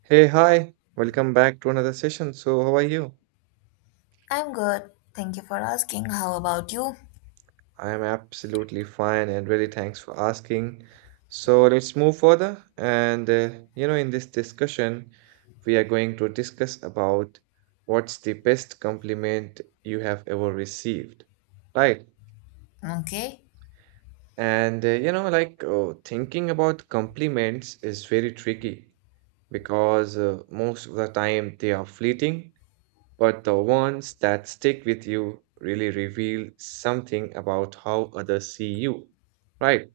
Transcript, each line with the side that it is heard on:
right: Hey, hi, welcome back to another session. So, how are you?
left: I'm good. Thank you for asking. How about you?
right: I am absolutely fine and really thanks for asking. So, let's move further. And in this discussion, we are going to discuss about what's the best compliment you have ever received, right?
left: Okay.
right: And thinking about compliments is very tricky because most of the time they are fleeting, but the ones that stick with you really reveal something about how others see you, right?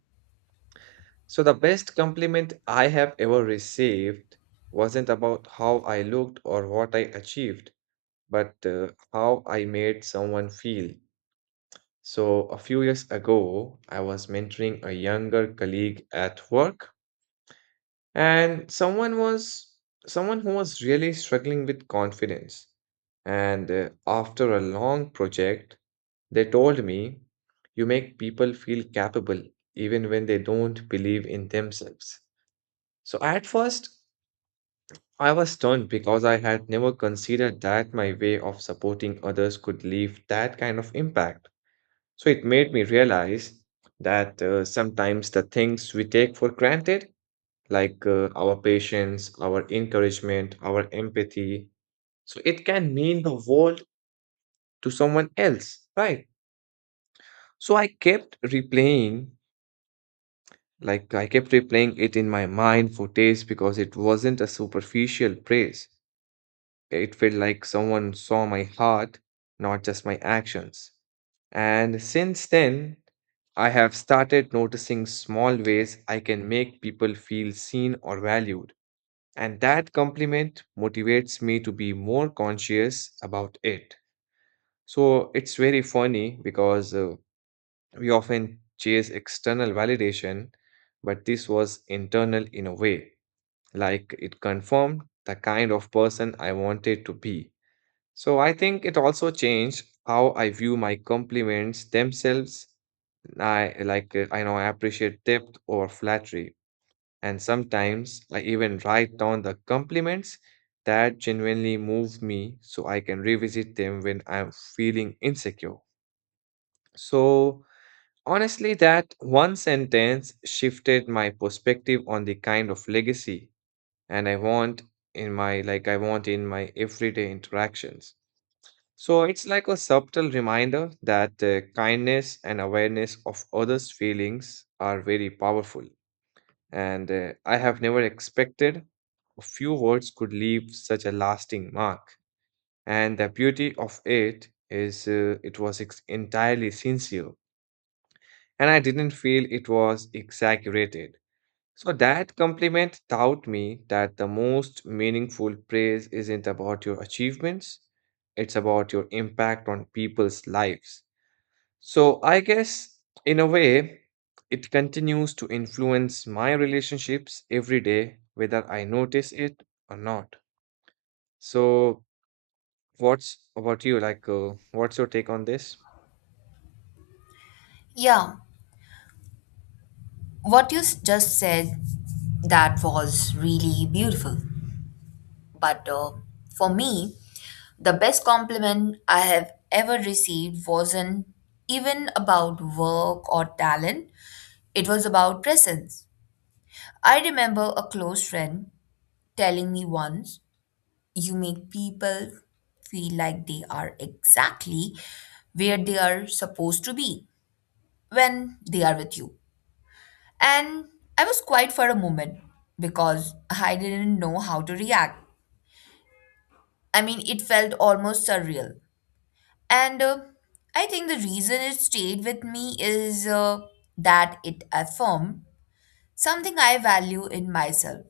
right: So, the best compliment I have ever received wasn't about how I looked or what I achieved, but how I made someone feel. So, a few years ago, I was mentoring a younger colleague at work, and someone who was really struggling with confidence. And after a long project, they told me, "You make people feel capable even when they don't believe in themselves." So at first, I was stunned because I had never considered that my way of supporting others could leave that kind of impact. So it made me realize that sometimes the things we take for granted, like our patience, our encouragement, our empathy, so it can mean the world to someone else, right? So I kept replaying it in my mind for days because it wasn't a superficial praise. It felt like someone saw my heart, not just my actions. And since then, I have started noticing small ways I can make people feel seen or valued. And that compliment motivates me to be more conscious about it. So it's very funny because we often chase external validation, but this was internal in a way. Like it confirmed the kind of person I wanted to be. So I think it also changed how I view my compliments themselves. I know I appreciate depth over flattery. And sometimes I even write down the compliments that genuinely move me so I can revisit them when I'm feeling insecure. So, honestly, that one sentence shifted my perspective on the kind of legacy and I want in my like I want in my everyday interactions. So it's like a subtle reminder that kindness and awareness of others' feelings are very powerful. And I have never expected a few words could leave such a lasting mark. And the beauty of it is it was entirely sincere and I didn't feel it was exaggerated. So that compliment taught me that the most meaningful praise isn't about your achievements, it's about your impact on people's lives. So I guess, in a way, it continues to influence my relationships every day, whether I notice it or not. So, what's about you? What's your take on this?
left: Yeah, what you just said, that was really beautiful. But for me, the best compliment I have ever received wasn't even about work or talent, it was about presence. I remember a close friend telling me once, "You make people feel like they are exactly where they are supposed to be when they are with you." And I was quiet for a moment because I didn't know how to react. I mean, it felt almost surreal. And I think the reason it stayed with me is that it affirmed something I value in myself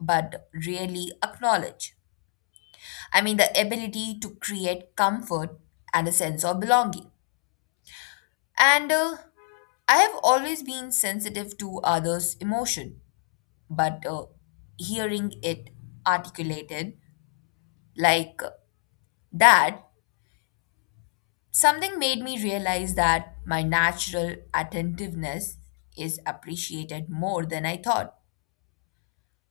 left: but really acknowledge. I mean, the ability to create comfort and a sense of belonging. And I have always been sensitive to others' emotion but hearing it articulated like that, something made me realize that my natural attentiveness is appreciated more than I thought.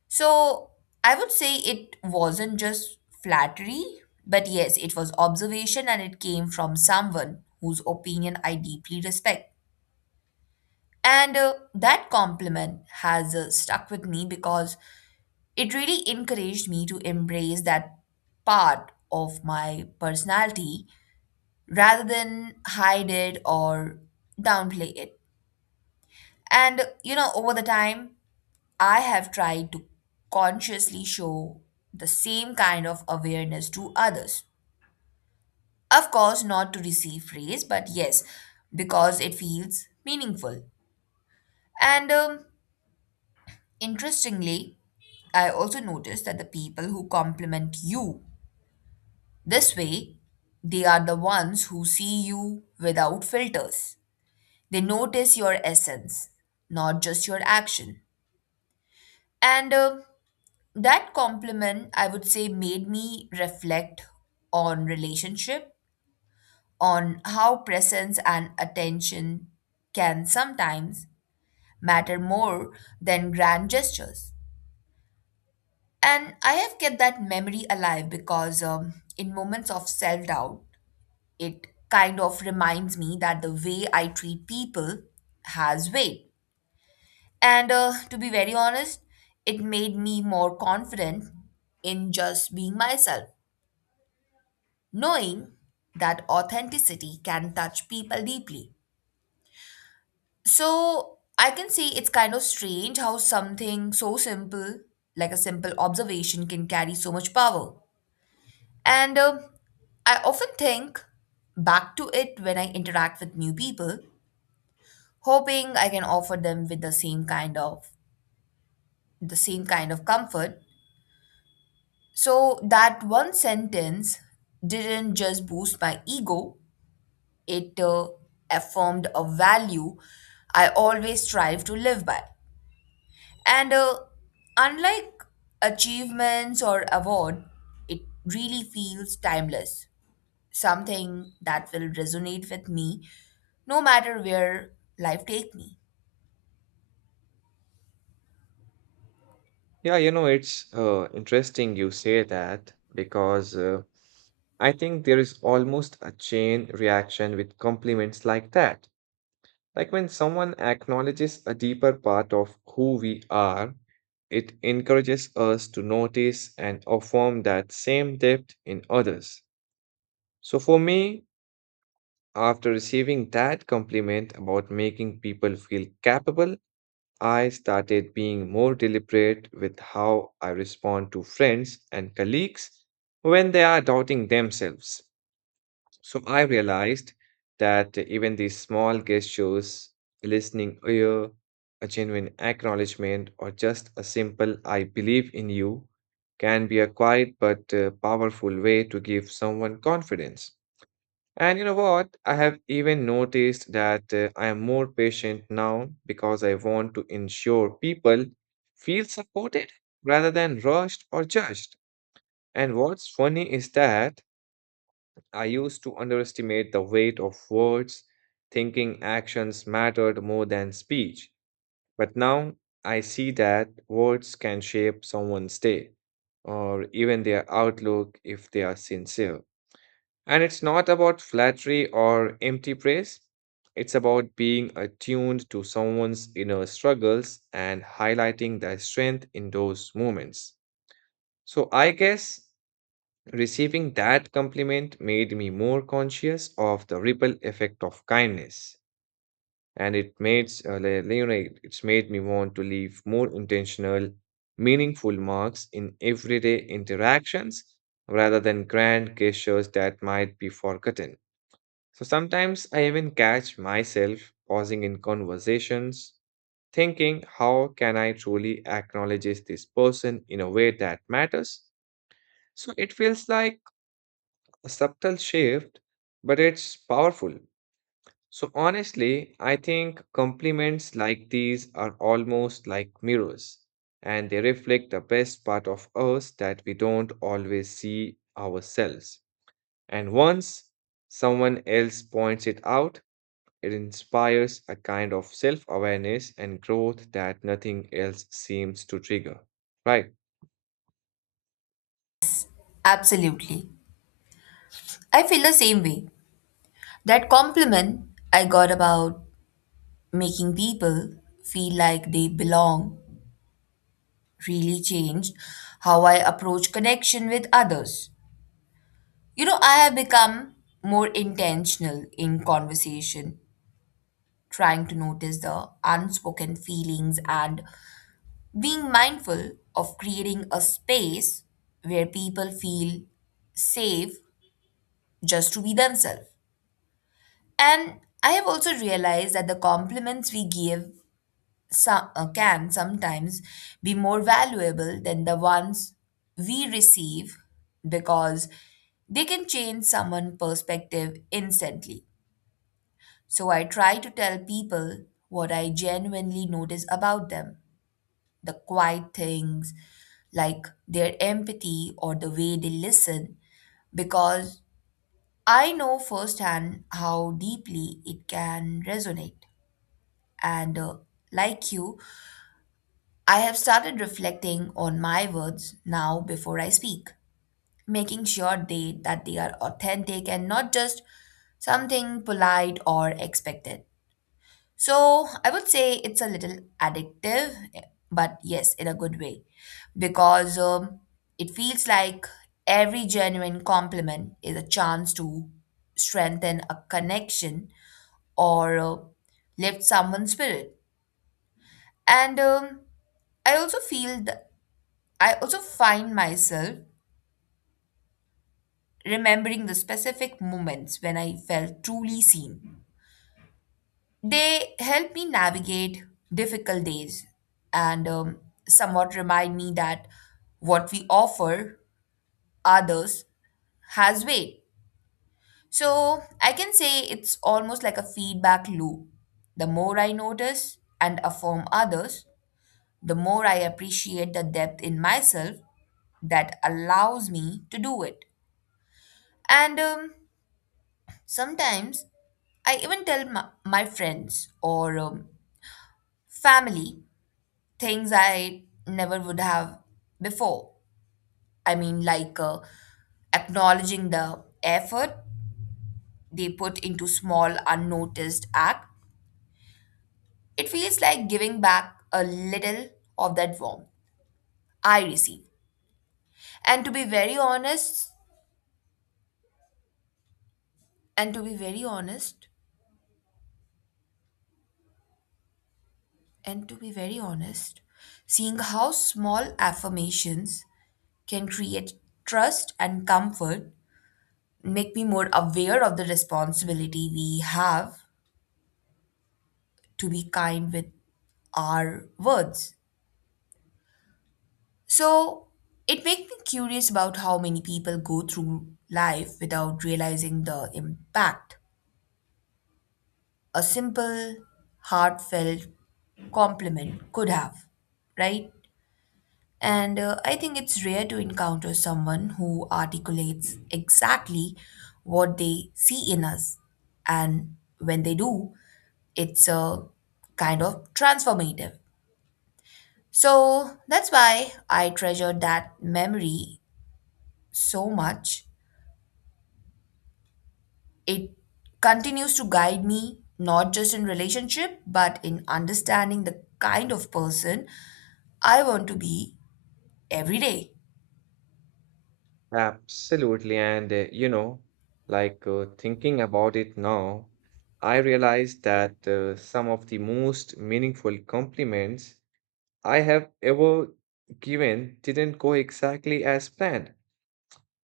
left: So I would say it wasn't just flattery, but yes, it was observation and it came from someone whose opinion I deeply respect. And that compliment has stuck with me because it really encouraged me to embrace that part of my personality rather than hide it or downplay it. And you know, over the time, I have tried to consciously show the same kind of awareness to others. Of course, not to receive praise, but yes, because it feels meaningful. And interestingly, I also noticed that the people who compliment you this way, they are the ones who see you without filters. They notice your essence, not just your action. And that compliment, I would say, made me reflect on relationship, on how presence and attention can sometimes matter more than grand gestures. And I have kept that memory alive because in moments of self doubt, it kind of reminds me that the way I treat people has weight. And to be very honest, it made me more confident in just being myself, knowing that authenticity can touch people deeply. So I can say it's kind of strange how something so simple, like a simple observation, can carry so much power. And I often think back to it when I interact with new people hoping I can offer them with the same kind of comfort. So that one sentence didn't just boost my ego, it affirmed a value I always strive to live by. And unlike achievements or award, it really feels timeless, something that will resonate with me no matter where life take me.
right: Yeah, you know, it's interesting you say that because I think there is almost a chain reaction with compliments like that. Like when someone acknowledges a deeper part of who we are, it encourages us to notice and affirm that same depth in others. So for me, after receiving that compliment about making people feel capable, I started being more deliberate with how I respond to friends and colleagues when they are doubting themselves. So I realized that even these small gestures, a listening ear, a genuine acknowledgement, or just a simple "I believe in you" can be a quiet but powerful way to give someone confidence. And you know what? I have even noticed that I am more patient now because I want to ensure people feel supported rather than rushed or judged. And what's funny is that I used to underestimate the weight of words, thinking actions mattered more than speech. But now I see that words can shape someone's day or even their outlook if they are sincere. And it's not about flattery or empty praise, it's about being attuned to someone's inner struggles and highlighting their strength in those moments. So I guess receiving that compliment made me more conscious of the ripple effect of kindness, and it made s- li- li- you know it- it's made me want to leave more intentional, meaningful marks in everyday interactions rather than grand gestures that might be forgotten. So sometimes I even catch myself pausing in conversations, thinking, how can I truly acknowledge this person in a way that matters? So it feels like a subtle shift, but it's powerful. So, honestly, I think compliments like these are almost like mirrors, and they reflect the best part of us that we don't always see ourselves. And once someone else points it out, it inspires a kind of self awareness and growth that nothing else seems to trigger. Right.
left: Absolutely. I feel the same way. That compliment I got about making people feel like they belong really changed how I approach connection with others. You know, I have become more intentional in conversation, trying to notice the unspoken feelings and being mindful of creating a space where people feel safe just to be themselves. And I have also realized that the compliments we give can sometimes be more valuable than the ones we receive because they can change someone's perspective instantly. So I try to tell people what I genuinely notice about them, the quiet things, like their empathy or the way they listen, because I know firsthand how deeply it can resonate. And like you, I have started reflecting on my words now before I speak, making sure they that they are authentic and not just something polite or expected. So, I would say it's a little addictive, but yes, in a good way, because it feels like every genuine compliment is a chance to strengthen a connection or lift someone's spirit. And I also feel th- I also find myself remembering the specific moments when I felt truly seen. They help me navigate difficult days and somewhat remind me that what we offer others has weight. So I can say it's almost like a feedback loop. The more I notice and affirm others, the more I appreciate the depth in myself that allows me to do it. And sometimes I even tell my friends or family things I never would have before. I mean, acknowledging the effort they put into small, unnoticed act. It feels like giving back a little of that warmth I receive. And to be very honest, and to be very honest, and to be very honest, seeing how small affirmations can create trust and comfort make me more aware of the responsibility we have to be kind with our words. So it makes me curious about how many people go through life without realizing the impact a simple, heartfelt compliment could have, right? And I think it's rare to encounter someone who articulates exactly what they see in us. And when they do, it's a kind of transformative. So that's why I treasure that memory so much. It continues to guide me not just in relationship but in understanding the kind of person I want to be every day.
right: Absolutely. And thinking about it now, I realize that some of the most meaningful compliments I have ever given didn't go exactly as planned.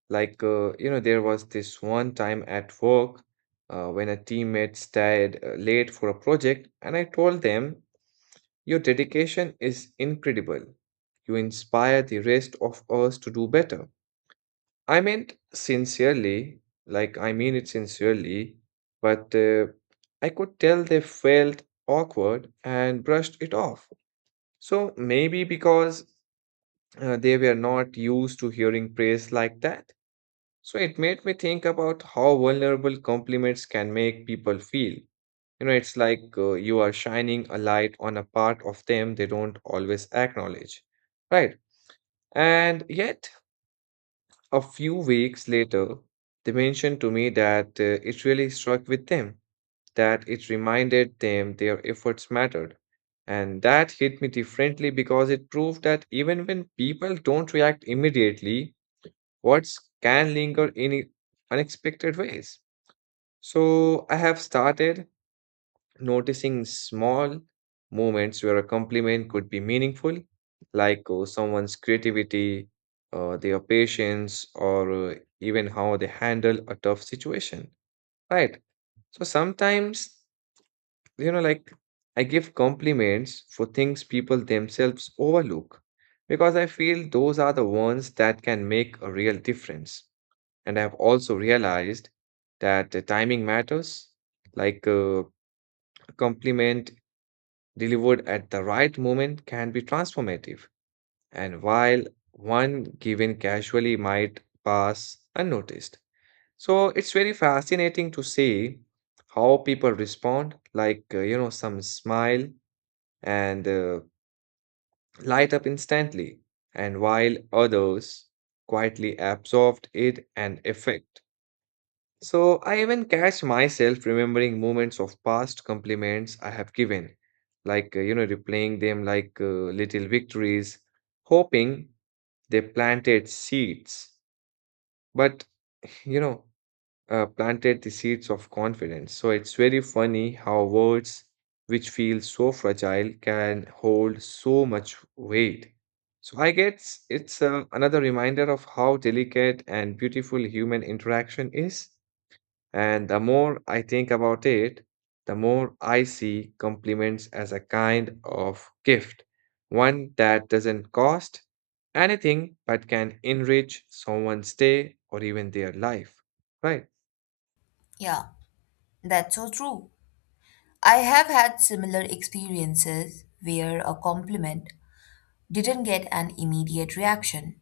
right: There was this one time at work when a teammate stayed late for a project, and I told them, "Your dedication is incredible. You inspire the rest of us to do better." I meant sincerely, I mean it sincerely, but I could tell they felt awkward and brushed it off. So maybe because they were not used to hearing praise like that. So it made me think about how vulnerable compliments can make people feel. You know, it's like you are shining a light on a part of them they don't always acknowledge. Right. And yet, a few weeks later, they mentioned to me that it really struck with them, that it reminded them their efforts mattered. And that hit me differently because it proved that even when people don't react immediately, words can linger in unexpected ways. So I have started noticing small moments where a compliment could be meaningful, like someone's creativity, their patience, or even how they handle a tough situation, right? So sometimes, you know, like I give compliments for things people themselves overlook because I feel those are the ones that can make a real difference. And I've also realized that the timing matters. Like a compliment delivered at the right moment can be transformative. And while one given casually might pass unnoticed. So it's very fascinating to see how people respond, like, some smile and light up instantly, and while others quietly absorbed it and effect. So I even catch myself remembering moments of past compliments I have given, like, replaying them like little victories, hoping they planted seeds. But, you know, planted the seeds of confidence. So it's very funny how words which feel so fragile can hold so much weight. So I guess it's another reminder of how delicate and beautiful human interaction is. And the more I think about it, the more I see compliments as a kind of gift, one that doesn't cost anything but can enrich someone's day or even their life. Right?
left: Yeah, that's so true. I have had similar experiences where a compliment didn't get an immediate reaction,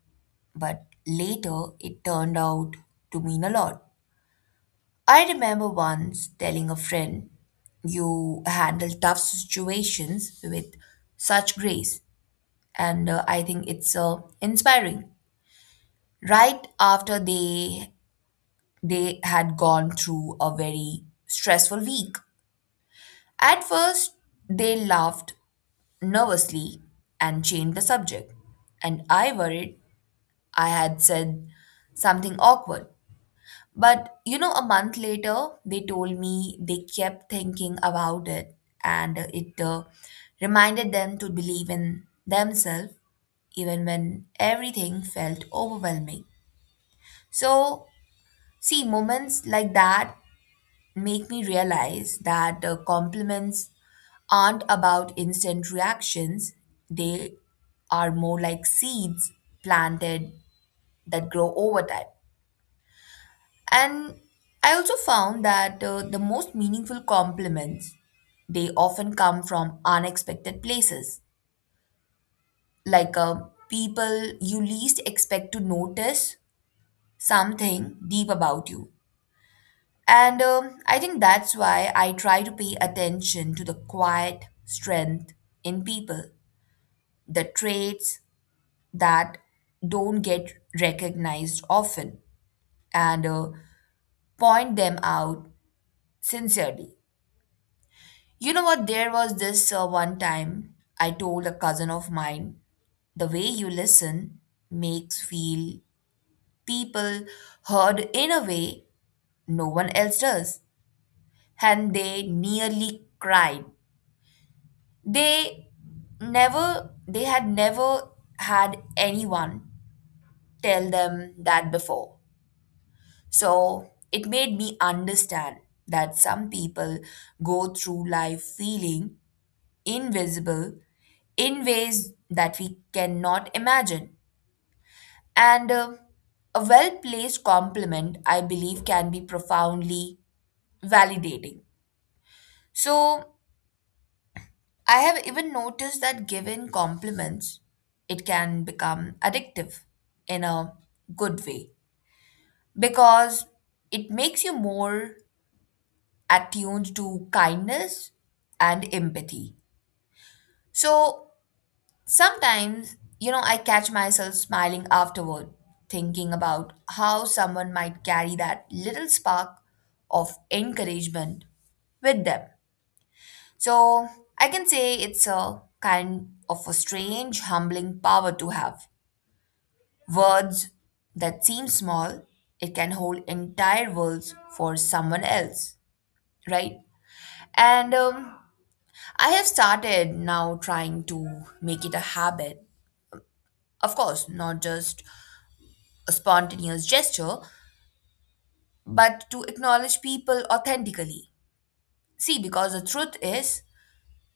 left: but later it turned out to mean a lot. I remember once telling a friend, "You handle tough situations with such grace. And I think it's inspiring." Right after they had gone through a very stressful week. At first, they laughed nervously and changed the subject. And I worried I had said something awkward. But you know, a month later, they told me they kept thinking about it and it reminded them to believe in themselves even when everything felt overwhelming. So, see, moments like that make me realize that compliments aren't about instant reactions, they are more like seeds planted that grow over time. And I also found that the most meaningful compliments they often come from unexpected places, like people you least expect to notice something deep about you. And I think that's why I try to pay attention to the quiet strength in people, the traits that don't get recognized often, and point them out sincerely. You know what? There was this one time I told a cousin of mine, "The way you listen makes feel people heard in a way no one else does." And they nearly cried. They they had never had anyone tell them that before. So it made me understand that some people go through life feeling invisible in ways that we cannot imagine. And a well placed compliment, I believe, can be profoundly validating. So, I have even noticed that given compliments, it can become addictive in a good way because it makes you more attuned to kindness and empathy. So, sometimes, you know, I catch myself smiling afterward, thinking about how someone might carry that little spark of encouragement with them. So, I can say it's a kind of a strange, humbling power to have. Words that seem small, it can hold entire worlds for someone else, right? And I have started now trying to make it a habit. Of course, not just a spontaneous gesture, but to acknowledge people authentically. See, because the truth is,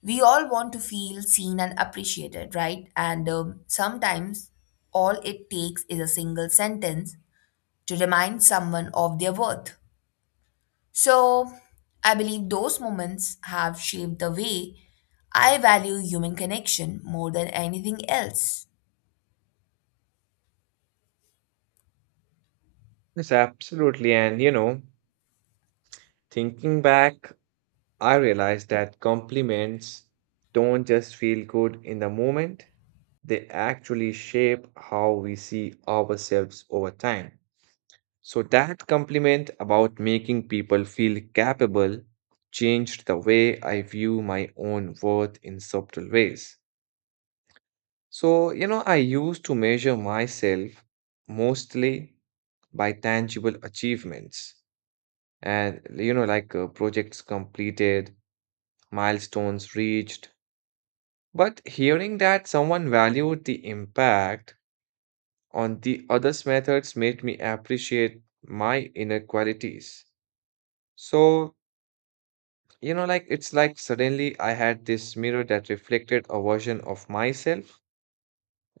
left: we all want to feel seen and appreciated, right? And sometimes all it takes is a single sentence to remind someone of their worth. So, I believe those moments have shaped the way I value human connection more than anything else.
right: Yes, absolutely. And you know, thinking back, I realized that compliments don't just feel good in the moment, they actually shape how we see ourselves over time. So that compliment about making people feel capable changed the way I view my own worth in subtle ways. So, you know, I used to measure myself mostly by tangible achievements and, you know, like projects completed, milestones reached. But hearing that someone valued the impact on the others' methods made me appreciate my inner qualities. So, you know, like it's like suddenly I had this mirror that reflected a version of myself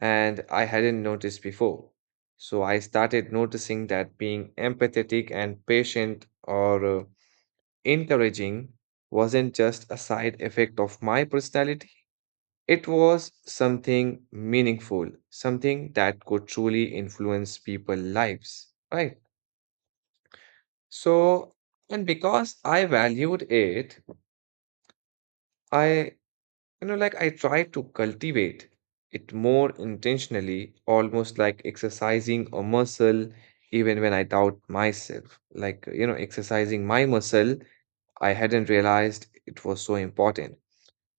right: and I hadn't noticed before. So I started noticing that being empathetic and patient or encouraging wasn't just a side effect of my personality. It was something meaningful, something that could truly influence people's lives, right? So, and because I valued it, I You know, like I try to cultivate it more intentionally, almost like exercising a muscle, even when I doubt myself. Like, you know, exercising my muscle, I hadn't realized it was so important.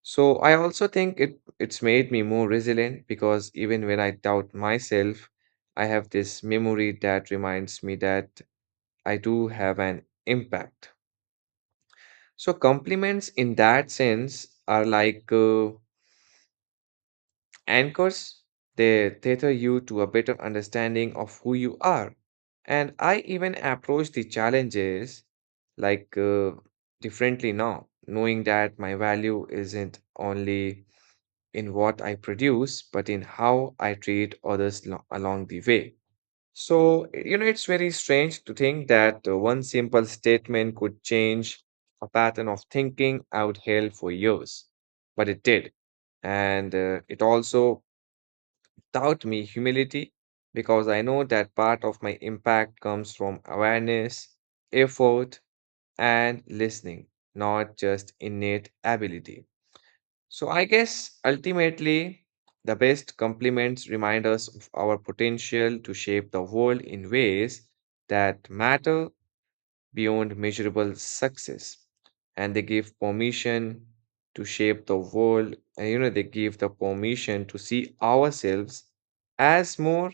right: So I also think it's made me more resilient because even when I doubt myself, I have this memory that reminds me that I do have an impact. So compliments in that sense are like anchors, they tether you to a better understanding of who you are. And I even approach the challenges like differently now, knowing that my value isn't only in what I produce, but in how I treat others along the way. So, you know, it's very strange to think that one simple statement could change a pattern of thinking I would held for years, but it did. And it also taught me humility because I know that part of my impact comes from awareness, effort, and listening, not just innate ability. So I guess ultimately, the best compliments remind us of our potential to shape the world in ways that matter beyond measurable success. And they give permission to shape the world, and you know, they give the permission to see ourselves as more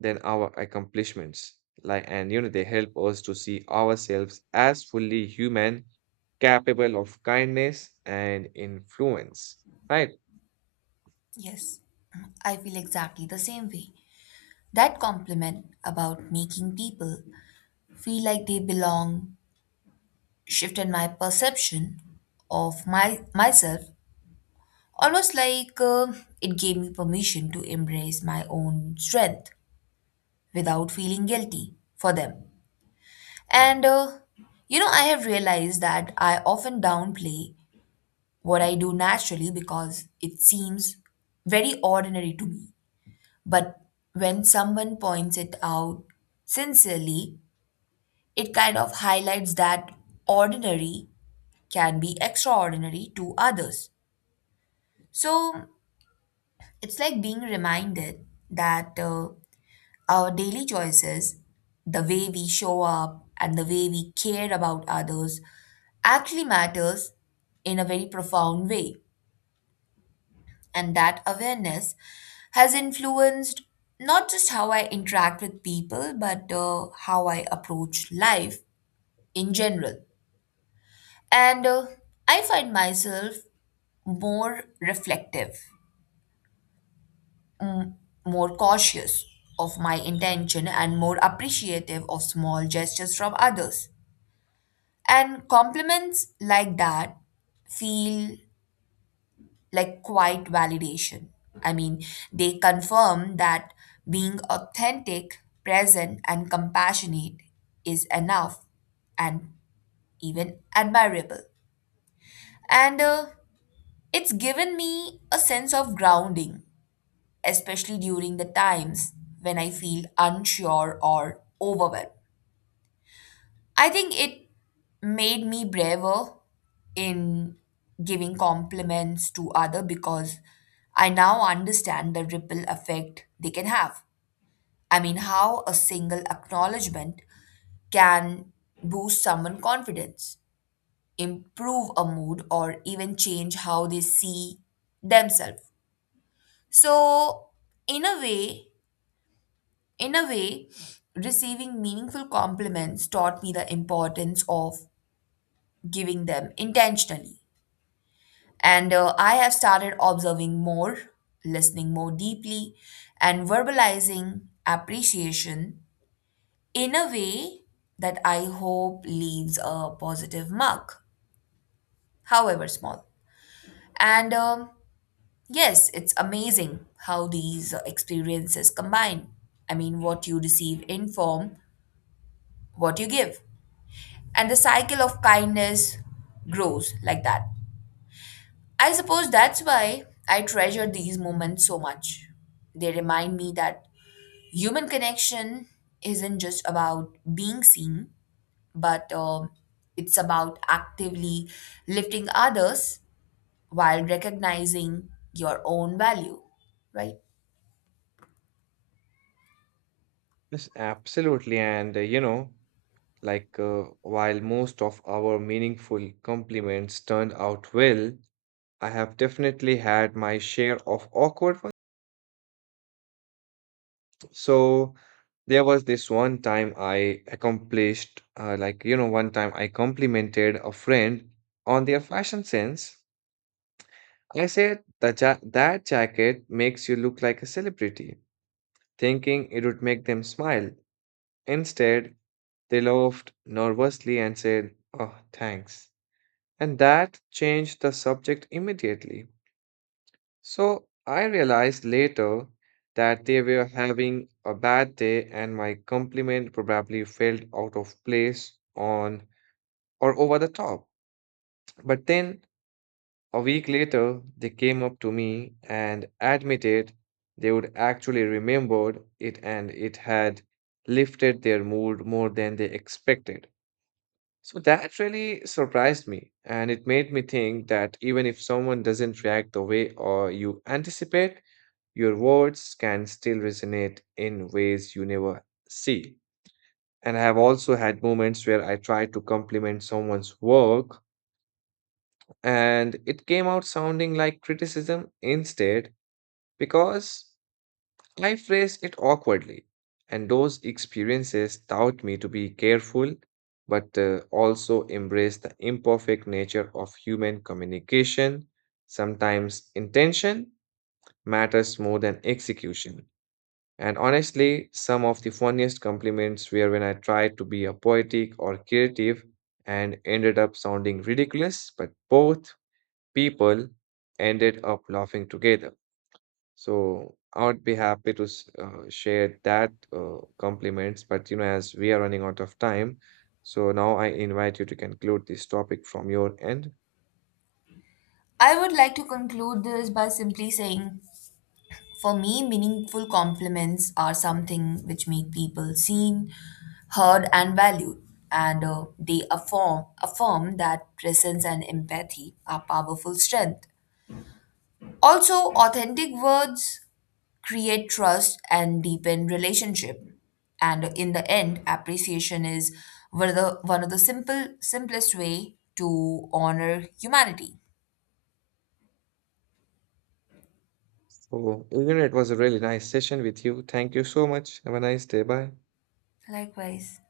right: than our accomplishments. Like, and you know, they help us to see ourselves as fully human, capable of kindness and influence. Right?
left: Yes. I feel exactly the same way. That compliment about making people feel like they belong shifted my perception of my myself almost like it gave me permission to embrace my own strength without feeling guilty for them and you know I have realized that I often downplay what I do naturally because it seems very ordinary to me but when someone points it out sincerely it kind of highlights that ordinary can be extraordinary to others. So it's like being reminded that our daily choices, the way we show up and the way we care about others, actually matters in a very profound way. And that awareness has influenced not just how I interact with people, but how I approach life in general. And I find myself more reflective, mm, more cautious of my intention and more appreciative of small gestures from others. And compliments like that feel like quiet validation. I mean, they confirm that being authentic, present, and compassionate is enough and even admirable. And it's given me a sense of grounding especially during the times when I feel unsure or overwhelmed. I think it made me braver in giving compliments to other because I now understand the ripple effect they can have. I mean, how a single acknowledgement can boost someone's confidence, improve a mood, or even change how they see themselves. So, in a way, in a way, receiving meaningful compliments taught me the importance of giving them intentionally. And I have started observing more, listening more deeply, and verbalizing appreciation in a way that I hope leaves a positive mark, however small. And yes, it's amazing how these experiences combine. I mean, what you receive inform what you give, and the cycle of kindness grows like that. I suppose that's why I treasure these moments so much. They remind me that human connection isn't just about being seen, but it's about actively lifting others while recognizing your own value, right?
right: Yes, absolutely. And you know, like while most of our meaningful compliments turned out well, I have definitely had my share of awkward ones. So there was this one time I accomplished, like, you know, one time I complimented a friend on their fashion sense. I said, "the that jacket makes you look like a celebrity," thinking it would make them smile. Instead, they laughed nervously and said, "Oh, thanks." And that changed the subject immediately. So I realized later that they were having a bad day and my compliment probably felt out of place on or over the top. But then a week later they came up to me and admitted they would actually remembered it and it had lifted their mood more than they expected. So that really surprised me and it made me think that even if someone doesn't react the way or you anticipate your words can still resonate in ways you never see. And I have also had moments where I tried to compliment someone's work and it came out sounding like criticism instead because I phrased it awkwardly. And those experiences taught me to be careful but also embrace the imperfect nature of human communication. Sometimes intention matters more than execution. And honestly, some of the funniest compliments were when I tried to be a poetic or creative and ended up sounding ridiculous, but both people ended up laughing together. So I would be happy to share that compliments, but you know, as we are running out of time, so now I invite you to conclude this topic from your end.
left: I would like to conclude this by simply saying, for me, meaningful compliments are something which make people seen, heard, and valued, and they affirm affirm that presence and empathy are powerful strength. Also, authentic words create trust and deepen relationship. And in the end, appreciation is one of the one of the simplest way to honor humanity.
right: So, you know, it was a really nice session with you. Thank you so much. Have a nice day. Bye.
left: Likewise.